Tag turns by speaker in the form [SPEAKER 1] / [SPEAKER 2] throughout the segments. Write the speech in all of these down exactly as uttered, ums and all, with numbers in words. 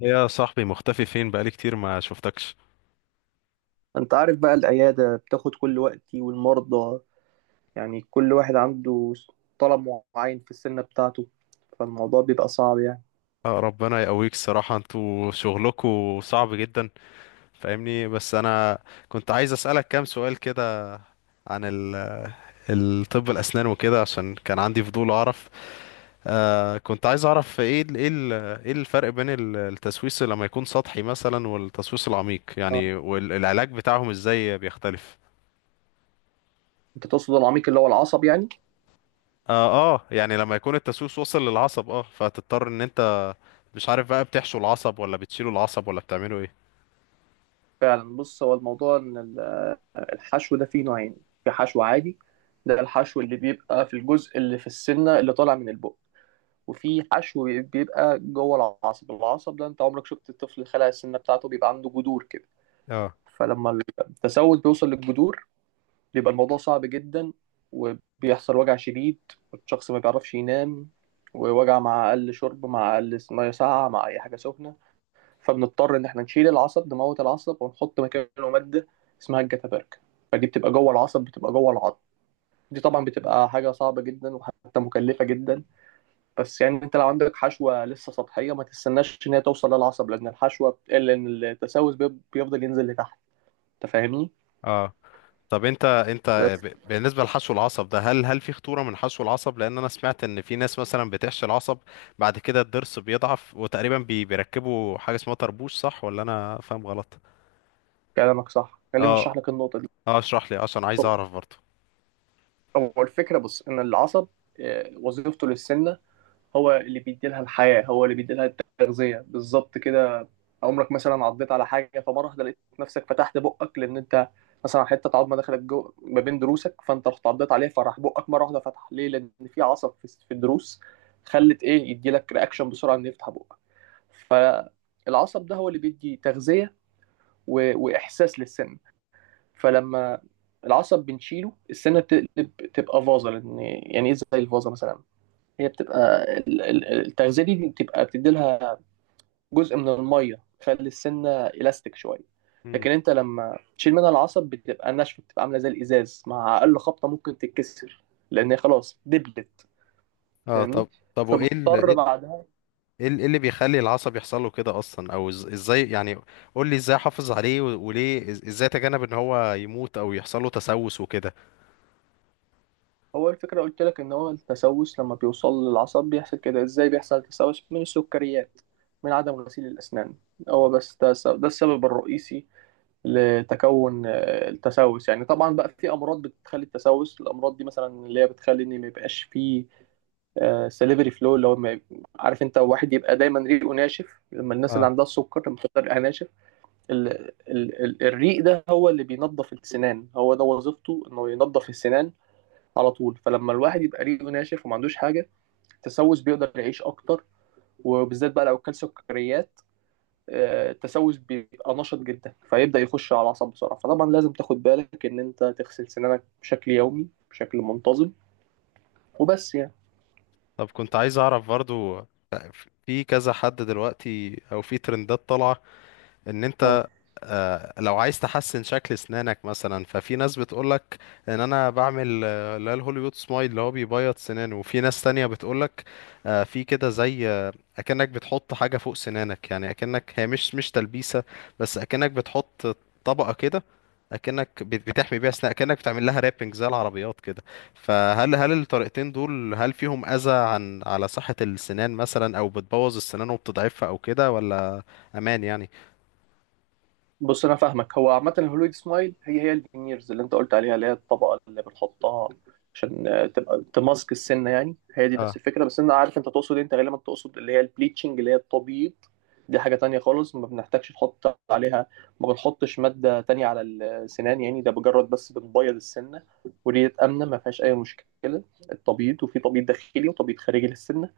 [SPEAKER 1] يا صاحبي مختفي فين؟ بقالي كتير ما شفتكش.
[SPEAKER 2] انت عارف بقى العيادة بتاخد كل وقتي والمرضى. يعني كل واحد عنده طلب معين في السنة بتاعته، فالموضوع بيبقى صعب يعني.
[SPEAKER 1] آه، ربنا يقويك. الصراحة انتوا شغلكوا صعب جدا. فاهمني. بس انا كنت عايز اسألك كام سؤال كده عن ال- الطب الاسنان وكده عشان كان عندي فضول اعرف. آه كنت عايز اعرف ايه ال- ايه ال- ايه الفرق بين ال- التسويس لما يكون سطحي مثلا والتسويس العميق
[SPEAKER 2] آه.
[SPEAKER 1] يعني، والعلاج بتاعهم ازاي بيختلف؟
[SPEAKER 2] انت تقصد العميق اللي هو العصب يعني.
[SPEAKER 1] اه، اه، يعني لما يكون التسويس وصل للعصب اه فتضطر ان انت مش عارف بقى، بتحشو العصب ولا بتشيلوا العصب ولا بتعملوا ايه؟
[SPEAKER 2] فعلا بص، هو الموضوع ان ال- آه، الحشو ده فيه نوعين. في حشو عادي، ده الحشو اللي بيبقى في الجزء اللي في السنة اللي طالع من البق، وفي حشو بيبقى جوه العصب العصب ده انت عمرك شفت الطفل خلع السنة بتاعته، بيبقى عنده جذور كده.
[SPEAKER 1] اه.
[SPEAKER 2] فلما التسود بيوصل للجذور بيبقى الموضوع صعب جدا، وبيحصل وجع شديد، والشخص ما بيعرفش ينام، ووجع مع أقل شرب، مع أقل مية ساقعة، مع أي حاجة سخنة. فبنضطر إن إحنا نشيل العصب، نموت العصب ونحط مكانه مادة اسمها الجتابرك. فدي بتبقى جوه العصب، بتبقى جوه العظم. دي طبعا بتبقى حاجة صعبة جدا وحتى مكلفة جدا. بس يعني انت لو عندك حشوة لسه سطحية، ما تستناش ان هي توصل للعصب، لان الحشوة بتقل ان التسوس بي- بيفضل ينزل لتحت. انت فاهمني؟
[SPEAKER 1] اه طب، انت انت
[SPEAKER 2] بس
[SPEAKER 1] ب- بالنسبه لحشو العصب ده، هل هل في خطوره من حشو العصب؟ لان انا سمعت ان في ناس مثلا بتحشي العصب بعد كده الضرس بيضعف، وتقريبا بي بيركبوا حاجه اسمها طربوش، صح ولا انا فاهم غلط؟
[SPEAKER 2] كلامك صح، خلينا
[SPEAKER 1] اه.
[SPEAKER 2] نشرح لك النقطة
[SPEAKER 1] اه اشرح لي عشان
[SPEAKER 2] دي.
[SPEAKER 1] عايز اعرف برضه.
[SPEAKER 2] هو الفكرة بص إن العصب، آه، وظيفته للسمنة، هو اللي بيديلها الحياة، هو اللي بيديلها التغذية بالظبط كده. عمرك مثلا عضيت على حاجة فمرة واحدة لقيت نفسك فتحت بقك؟ لأن أنت مثلا حتة عظمة دخلت جو ما بين ضروسك، فأنت رحت عضيت عليها فراح بقك مرة واحدة فتح. ليه؟ لأن في عصب في في الضروس، خلت إيه يديلك رياكشن بسرعة إنه يفتح بقك. فالعصب ده هو اللي بيدي تغذية و... وإحساس للسن. فلما العصب بنشيله، السنه بتقلب تبقى فازه. لان يعني ايه زي الفازه مثلا؟ هي بتبقى ال- ال- التغذيه دي بتبقى بتدي لها جزء من الميه، تخلي السنه الاستيك شويه.
[SPEAKER 1] مم.
[SPEAKER 2] لكن انت لما تشيل منها العصب بتبقى ناشفه، بتبقى عامله زي الازاز، مع اقل خبطه ممكن تتكسر، لان هي خلاص دبلت.
[SPEAKER 1] اه،
[SPEAKER 2] فاهمني؟
[SPEAKER 1] طب. طب وايه ال-
[SPEAKER 2] فبنضطر
[SPEAKER 1] ايه ال-
[SPEAKER 2] بعدها.
[SPEAKER 1] ايه ال- إيه اللي بيخلي العصب يحصل له كده اصلا او إز- ازاي يعني؟ قول لي ازاي احافظ عليه، و- وليه، إز- ازاي اتجنب ان هو يموت او يحصل له تسوس وكده؟
[SPEAKER 2] هو الفكرة قلت لك إن هو التسوس لما بيوصل للعصب بيحصل كده. إزاي بيحصل تسوس؟ من السكريات، من عدم غسيل الأسنان، هو بس ده الس- ده السبب الرئيسي لتكون آه، التسوس يعني. طبعا بقى في أمراض بتخلي التسوس، الأمراض دي مثلا اللي هي بتخلي إن ما يبقاش فيه سليفري فلو، اللي هو ما- عارف أنت واحد يبقى دايما ريقه ناشف، لما الناس اللي
[SPEAKER 1] اه،
[SPEAKER 2] عندها السكر لما بتبقى ريقها ناشف. ال- ال- ال- الريق ده هو اللي بينظف السنان، هو ده وظيفته، إنه ينظف السنان على طول. فلما الواحد يبقى ريقه ناشف وما عندوش حاجه، التسوس بيقدر يعيش اكتر. وبالذات بقى لو كل سكريات، آه، التسوس بيبقى نشط جدا فيبدا يخش على الاعصاب بسرعه. فطبعا لازم تاخد بالك ان انت تغسل سنانك بشكل يومي بشكل منتظم، وبس يعني.
[SPEAKER 1] طب كنت عايز اعرف برضو. في كذا حد دلوقتي او في ترندات طالعه ان انت،
[SPEAKER 2] اه،
[SPEAKER 1] آه، لو عايز تحسن شكل اسنانك مثلا، ففي ناس بتقولك ان انا بعمل، آه، اللي هي الهوليوود سمايل اللي هو بيبيض سنانه. وفي ناس تانية بتقولك، آه، في كده زي آه، اكنك بتحط حاجة فوق سنانك، يعني اكنك هي مش مش تلبيسة، بس اكنك بتحط طبقة كده، اكنك بت- بتحمي بيها اسنانك، اكنك بتعمل لها رابنج زي العربيات كده. فهل هل الطريقتين دول هل فيهم اذى عن على صحة السنان مثلا، او بتبوظ السنان وبتضعفها او كده، ولا امان يعني؟
[SPEAKER 2] بص انا فاهمك. هو عامه الهولويد سمايل هي هي الفينيرز اللي انت قلت عليها، اللي هي الطبقه اللي بنحطها عشان آه، تبقى تماسك السنه يعني. هي دي نفس
[SPEAKER 1] اه.
[SPEAKER 2] الفكره، بس انا عارف انت تقصد إيه، انت غالبا تقصد اللي هي البليتشنج اللي هي التبييض. دي حاجه تانية خالص، ما بنحتاجش نحط عليها، ما بنحطش ماده تانية على السنان، يعني ده مجرد بس بنبيض السنه. ودي امنه، ما فيهاش اي مشكله، التبييض. وفي تبييض داخلي وتبييض خارجي للسنه.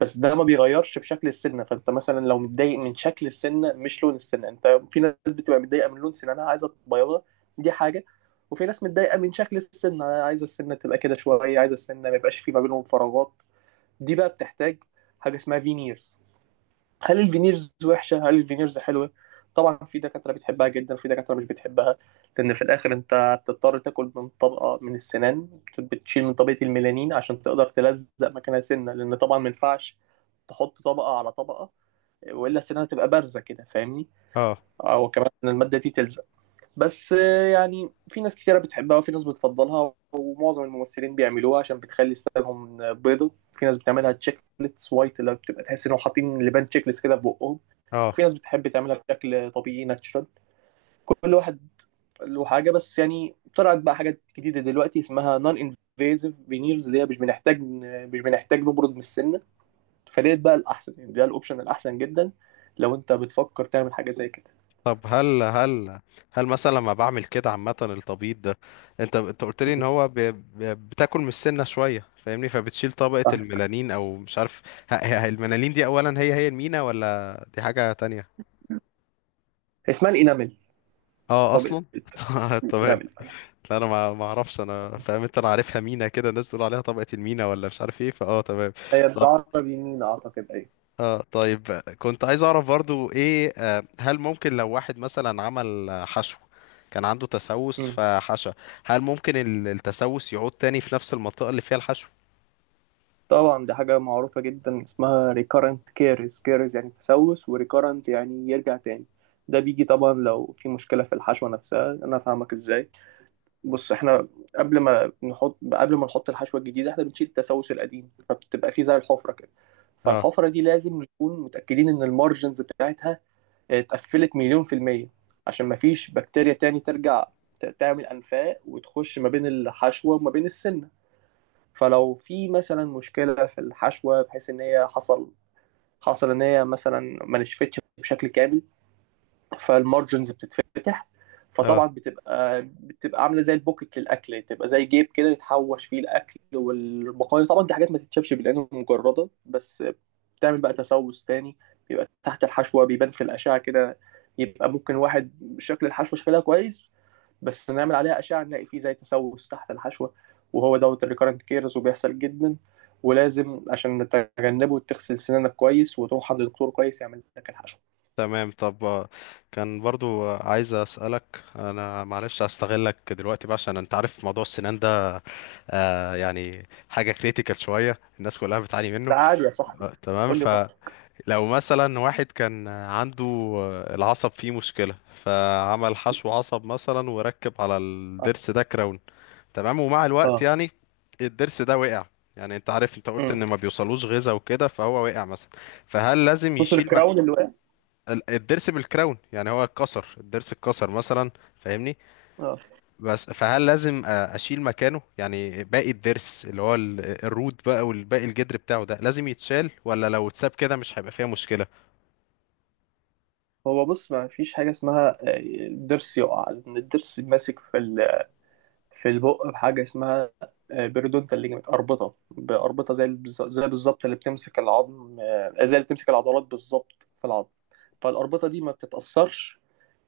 [SPEAKER 2] بس ده ما بيغيرش في شكل السنه. فانت مثلا لو متضايق من شكل السنه مش لون السنه، انت في ناس بتبقى متضايقه من لون سنانها عايزه تبيضها، دي حاجه. وفي ناس متضايقه من شكل السنه، عايزه السنه تبقى كده شويه، عايزه السنه ما يبقاش في ما بينهم فراغات، دي بقى بتحتاج حاجه اسمها فينيرز. هل الفينيرز وحشه؟ هل الفينيرز حلوه؟ طبعا في دكاتره بتحبها جدا، في دكاتره مش بتحبها، لان في الاخر انت بتضطر تاكل من طبقه من السنان، بتشيل من طبقه الميلانين عشان تقدر تلزق مكانها سنه، لان طبعا ما ينفعش تحط طبقه على طبقه، والا السنان تبقى بارزه كده. فاهمني؟
[SPEAKER 1] اه
[SPEAKER 2] او كمان إن الماده دي تلزق. بس آه، يعني في ناس كتيرة بتحبها وفي ناس بتفضلها، ومعظم الممثلين بيعملوها عشان بتخلي ستايلهم آه، بيضة. في ناس بتعملها تشيك ليتس وايت، اللي بتبقى تحس انهم حاطين لبان تشيك ليست كده في بقهم.
[SPEAKER 1] اه
[SPEAKER 2] في ناس بتحب تعملها بشكل طبيعي ناتشرال. كل واحد له حاجة. بس يعني طلعت بقى حاجات جديدة دلوقتي اسمها نون انفيزيف فينيرز، اللي هي مش بنحتاج آه، مش بنحتاج نبرد من السنة. فديت بقى الأحسن يعني، ده الأوبشن الأحسن جدا لو أنت بتفكر تعمل حاجة زي كده.
[SPEAKER 1] طب هل هل هل مثلا لما بعمل كده عامة التبييض ده، انت انت قلت لي ان هو ب... ب... بتاكل من السنة شوية فاهمني، فبتشيل طبقة الميلانين او مش عارف. ه... ه... الميلانين دي اولا، هي هي المينا ولا دي حاجة تانية؟
[SPEAKER 2] اسمها الإنامل.
[SPEAKER 1] اه،
[SPEAKER 2] طب
[SPEAKER 1] اصلا تمام.
[SPEAKER 2] الإنامل
[SPEAKER 1] لا، انا ما ما اعرفش. انا فاهم انت. انا عارفها مينا كده، الناس بتقول عليها طبقة المينا ولا مش عارف ايه. فاه، تمام.
[SPEAKER 2] هي بالعربي يمين أعتقد، أيوة.
[SPEAKER 1] اه، طيب. كنت عايز اعرف برضو ايه. آه، هل ممكن لو واحد مثلا عمل آه، حشو كان عنده تسوس
[SPEAKER 2] مم.
[SPEAKER 1] فحشى، هل ممكن ال- التسوس يعود تاني في نفس المنطقة اللي فيها الحشو؟
[SPEAKER 2] طبعا دي حاجة معروفة جدا اسمها recurrent caries. caries يعني تسوس، و recurrent يعني يرجع تاني. ده بيجي طبعا لو في مشكلة في الحشوة نفسها. أنا فاهمك إزاي. بص إحنا قبل ما نحط قبل ما نحط الحشوة الجديدة إحنا بنشيل التسوس القديم، فبتبقى فيه زي الحفرة كده.
[SPEAKER 1] اه.
[SPEAKER 2] فالحفرة دي لازم نكون متأكدين إن المارجنز بتاعتها اتقفلت مليون في المية، عشان مفيش بكتيريا تاني ترجع ت- تعمل أنفاق وتخش ما بين الحشوة وما بين السن. فلو في مثلا مشكلة في الحشوة بحيث إن هي حصل، حصل إن هي مثلا ما نشفتش بشكل كامل، فالمارجنز بتتفتح.
[SPEAKER 1] اه،
[SPEAKER 2] فطبعا بتبقى بتبقى عاملة زي البوكت للأكل، يعني تبقى زي جيب كده يتحوش فيه الأكل والبقايا. طبعا دي حاجات ما تتشافش بالعين المجردة، بس بتعمل بقى تسوس تاني بيبقى تحت الحشوة، بيبان في الأشعة كده. يبقى ممكن واحد شكل الحشوة شكلها كويس، بس نعمل عليها أشعة نلاقي فيه زي تسوس تحت الحشوة. وهو دوت الريكارنت كيرز، وبيحصل جدا. ولازم عشان نتجنبه تغسل سنانك كويس، وتروح عند دكتور كويس يعمل لك الحشوة.
[SPEAKER 1] تمام. طب آه، كان برضو آه، عايز اسألك. انا معلش هستغلك دلوقتي بقى عشان انت عارف موضوع السنان ده، آه يعني حاجة كريتيكال شوية الناس كلها بتعاني منه.
[SPEAKER 2] ده عادي يا صاحبي،
[SPEAKER 1] آه، تمام.
[SPEAKER 2] قول لي براحتك.
[SPEAKER 1] لو مثلا واحد كان عنده العصب فيه مشكلة، فعمل حشو عصب مثلا وركب على الضرس ده كراون، تمام. ومع الوقت
[SPEAKER 2] اه.
[SPEAKER 1] يعني الضرس ده وقع. يعني انت عارف، انت قلت
[SPEAKER 2] امم،
[SPEAKER 1] ان ما بيوصلوش غذاء وكده، فهو وقع مثلا. فهل لازم
[SPEAKER 2] بص
[SPEAKER 1] يشيل م...
[SPEAKER 2] الكراون اللي واقع.
[SPEAKER 1] الضرس بالكراون، يعني هو اتكسر، الضرس اتكسر مثلا فاهمني.
[SPEAKER 2] اه،
[SPEAKER 1] بس فهل لازم أ- اشيل مكانه؟ يعني باقي الضرس اللي هو ال- الروت بقى والباقي، الجدر بتاعه ده، لازم يتشال ولا لو اتساب كده مش هيبقى فيها مشكلة؟
[SPEAKER 2] هو بص ما فيش حاجة اسمها آه، الضرس يقع، لأن الضرس ماسك في ال في البق بحاجة اسمها آه، بيريدونتال ليجمنت، أربطة بأربطة، زي البز- زي بالظبط اللي بتمسك العظم، آه، زي اللي بتمسك العضلات بالظبط في العظم. فالأربطة دي ما بتتأثرش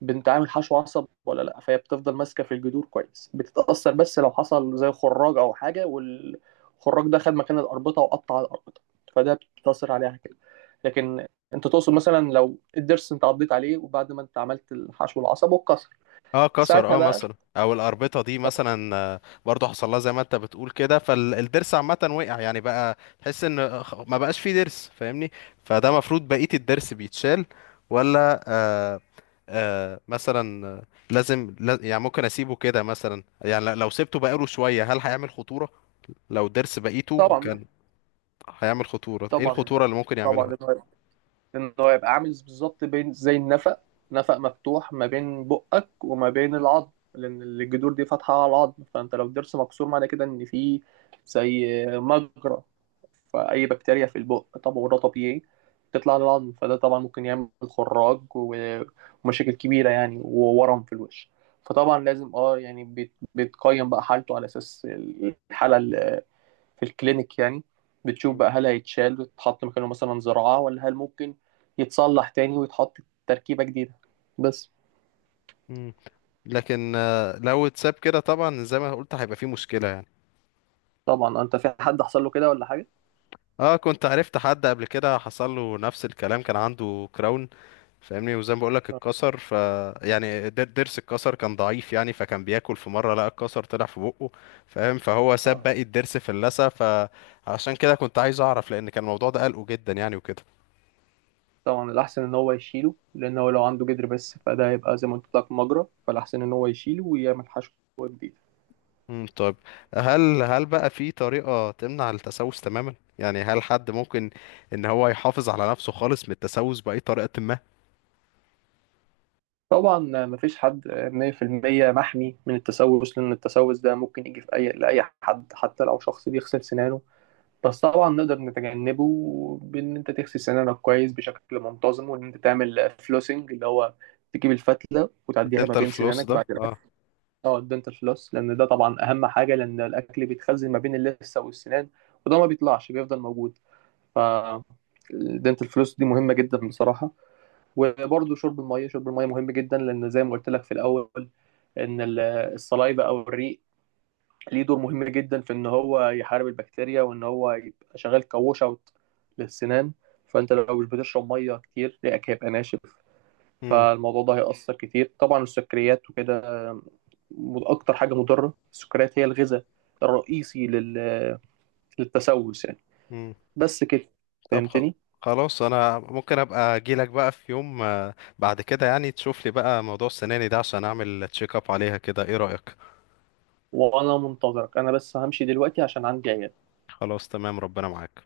[SPEAKER 2] بانتعامل حشو عصب ولا لا، فهي بتفضل ماسكة في الجذور كويس. بتتأثر بس لو حصل زي خراج أو حاجة، والخراج ده خد مكان الأربطة وقطع الأربطة، فده بتتأثر عليها كده. لكن انت تقصد مثلا لو الضرس انت عضيت عليه وبعد ما انت عملت الحشو العصب واتكسر.
[SPEAKER 1] اه، كسر،
[SPEAKER 2] ساعتها
[SPEAKER 1] اه
[SPEAKER 2] بقى
[SPEAKER 1] مثلا. او الاربطه دي مثلا، آه، برضو حصل لها زي ما انت بتقول كده. فالضرس عامه وقع، يعني بقى تحس ان خ- ما بقاش فيه ضرس فاهمني. فده المفروض بقيه الضرس بيتشال، ولا؟ آه آه مثلا آه، لازم لا- يعني ممكن اسيبه كده مثلا، يعني ل- لو سبته بقاله شويه هل هيعمل خطوره؟ لو الضرس بقيته
[SPEAKER 2] طبعا.
[SPEAKER 1] كان هيعمل خطوره، ايه
[SPEAKER 2] طبعا
[SPEAKER 1] الخطوره اللي ممكن
[SPEAKER 2] طبعا
[SPEAKER 1] يعملها؟
[SPEAKER 2] إن هو إن هو يبقى عامل بالظبط بين زي النفق، نفق مفتوح ما بين بقك وما بين العظم، لأن الجذور دي فاتحة على العظم. فأنت لو الضرس مكسور معنى كده إن في زي مجرى، فأي بكتيريا في البق طبعا وده طبيعي تطلع للعظم، فده طبعا ممكن يعمل خراج و- ومشاكل كبيرة يعني، وورم في الوش. فطبعا لازم اه يعني بيت- بيتقيم بقى حالته على أساس الحالة في الكلينيك يعني. بتشوف
[SPEAKER 1] مم.
[SPEAKER 2] بقى هل هيتشال ويتحط مكانه مثلا زراعة، ولا هل ممكن يتصلح تاني ويتحط تركيبة جديدة بس.
[SPEAKER 1] مم. لكن آه، لو اتساب كده طبعا زي ما قلت هيبقى فيه مشكله يعني.
[SPEAKER 2] طبعا، انت في حد حصل له كده ولا حاجة؟
[SPEAKER 1] اه، كنت عرفت حد قبل كده حصل له نفس الكلام. كان عنده كراون فاهمني، وزي ما بقولك
[SPEAKER 2] اه.
[SPEAKER 1] اتكسر. ف يعني در- ضرس اتكسر كان ضعيف يعني، فكان بياكل في مره لقى الكسر طلع في بقه فاهم. فهو ساب
[SPEAKER 2] آه.
[SPEAKER 1] باقي الضرس في اللثه. فعشان كده كنت عايز اعرف لان كان الموضوع ده قلقه جدا يعني وكده.
[SPEAKER 2] طبعا الأحسن إن هو يشيله، لأن هو لو عنده جدر بس، فده هيبقى زي ما قلت لك مجرى، فالأحسن إن هو يشيله ويعمل حشوة جديدة.
[SPEAKER 1] امم طيب، هل هل بقى في طريقه تمنع التسوس تماما يعني؟ هل حد ممكن ان هو يحافظ على نفسه خالص من التسوس باي طريقه ما؟
[SPEAKER 2] طبعا مفيش حد مية في المية محمي من التسوس، لأن التسوس ده ممكن يجي في أي لأي حد، حتى لو شخص بيغسل سنانه. بس طبعا نقدر نتجنبه بان انت تغسل سنانك كويس بشكل منتظم، وان انت تعمل فلوسنج، اللي هو تجيب الفتله وتعديها ما
[SPEAKER 1] انت
[SPEAKER 2] بين
[SPEAKER 1] الفلوس
[SPEAKER 2] سنانك
[SPEAKER 1] ده؟
[SPEAKER 2] بعد الاكل.
[SPEAKER 1] اه.
[SPEAKER 2] اه الدنتال فلوس، لان ده طبعا اهم حاجه، لان الاكل بيتخزن ما بين اللثه والسنان وده ما بيطلعش، بيفضل موجود. ف الدنتال فلوس دي مهمه جدا بصراحه. وبرده شرب الميه، شرب الميه مهم جدا، لان زي ما قلت لك في الاول، ان ال- الصلايبه او الريق ليه دور مهم جدا في ان هو يحارب البكتيريا، وان هو يبقى شغال كووش اوت للسنان. فانت لو مش بتشرب ميه كتير ريقك هيبقى ناشف، فالموضوع ده هيأثر كتير. طبعا السكريات وكده، م- اكتر حاجه مضره السكريات، هي الغذاء الرئيسي لل... للتسوس يعني.
[SPEAKER 1] امم
[SPEAKER 2] بس كده،
[SPEAKER 1] طب، خ-
[SPEAKER 2] فهمتني.
[SPEAKER 1] خلاص. انا ممكن ابقى اجيلك بقى في يوم آه، بعد كده يعني، تشوف لي بقى موضوع السناني ده عشان اعمل تشيك اب عليها كده. ايه رأيك؟
[SPEAKER 2] وانا منتظرك، انا بس همشي دلوقتي عشان عندي عيال.
[SPEAKER 1] خلاص، تمام، ربنا معاك.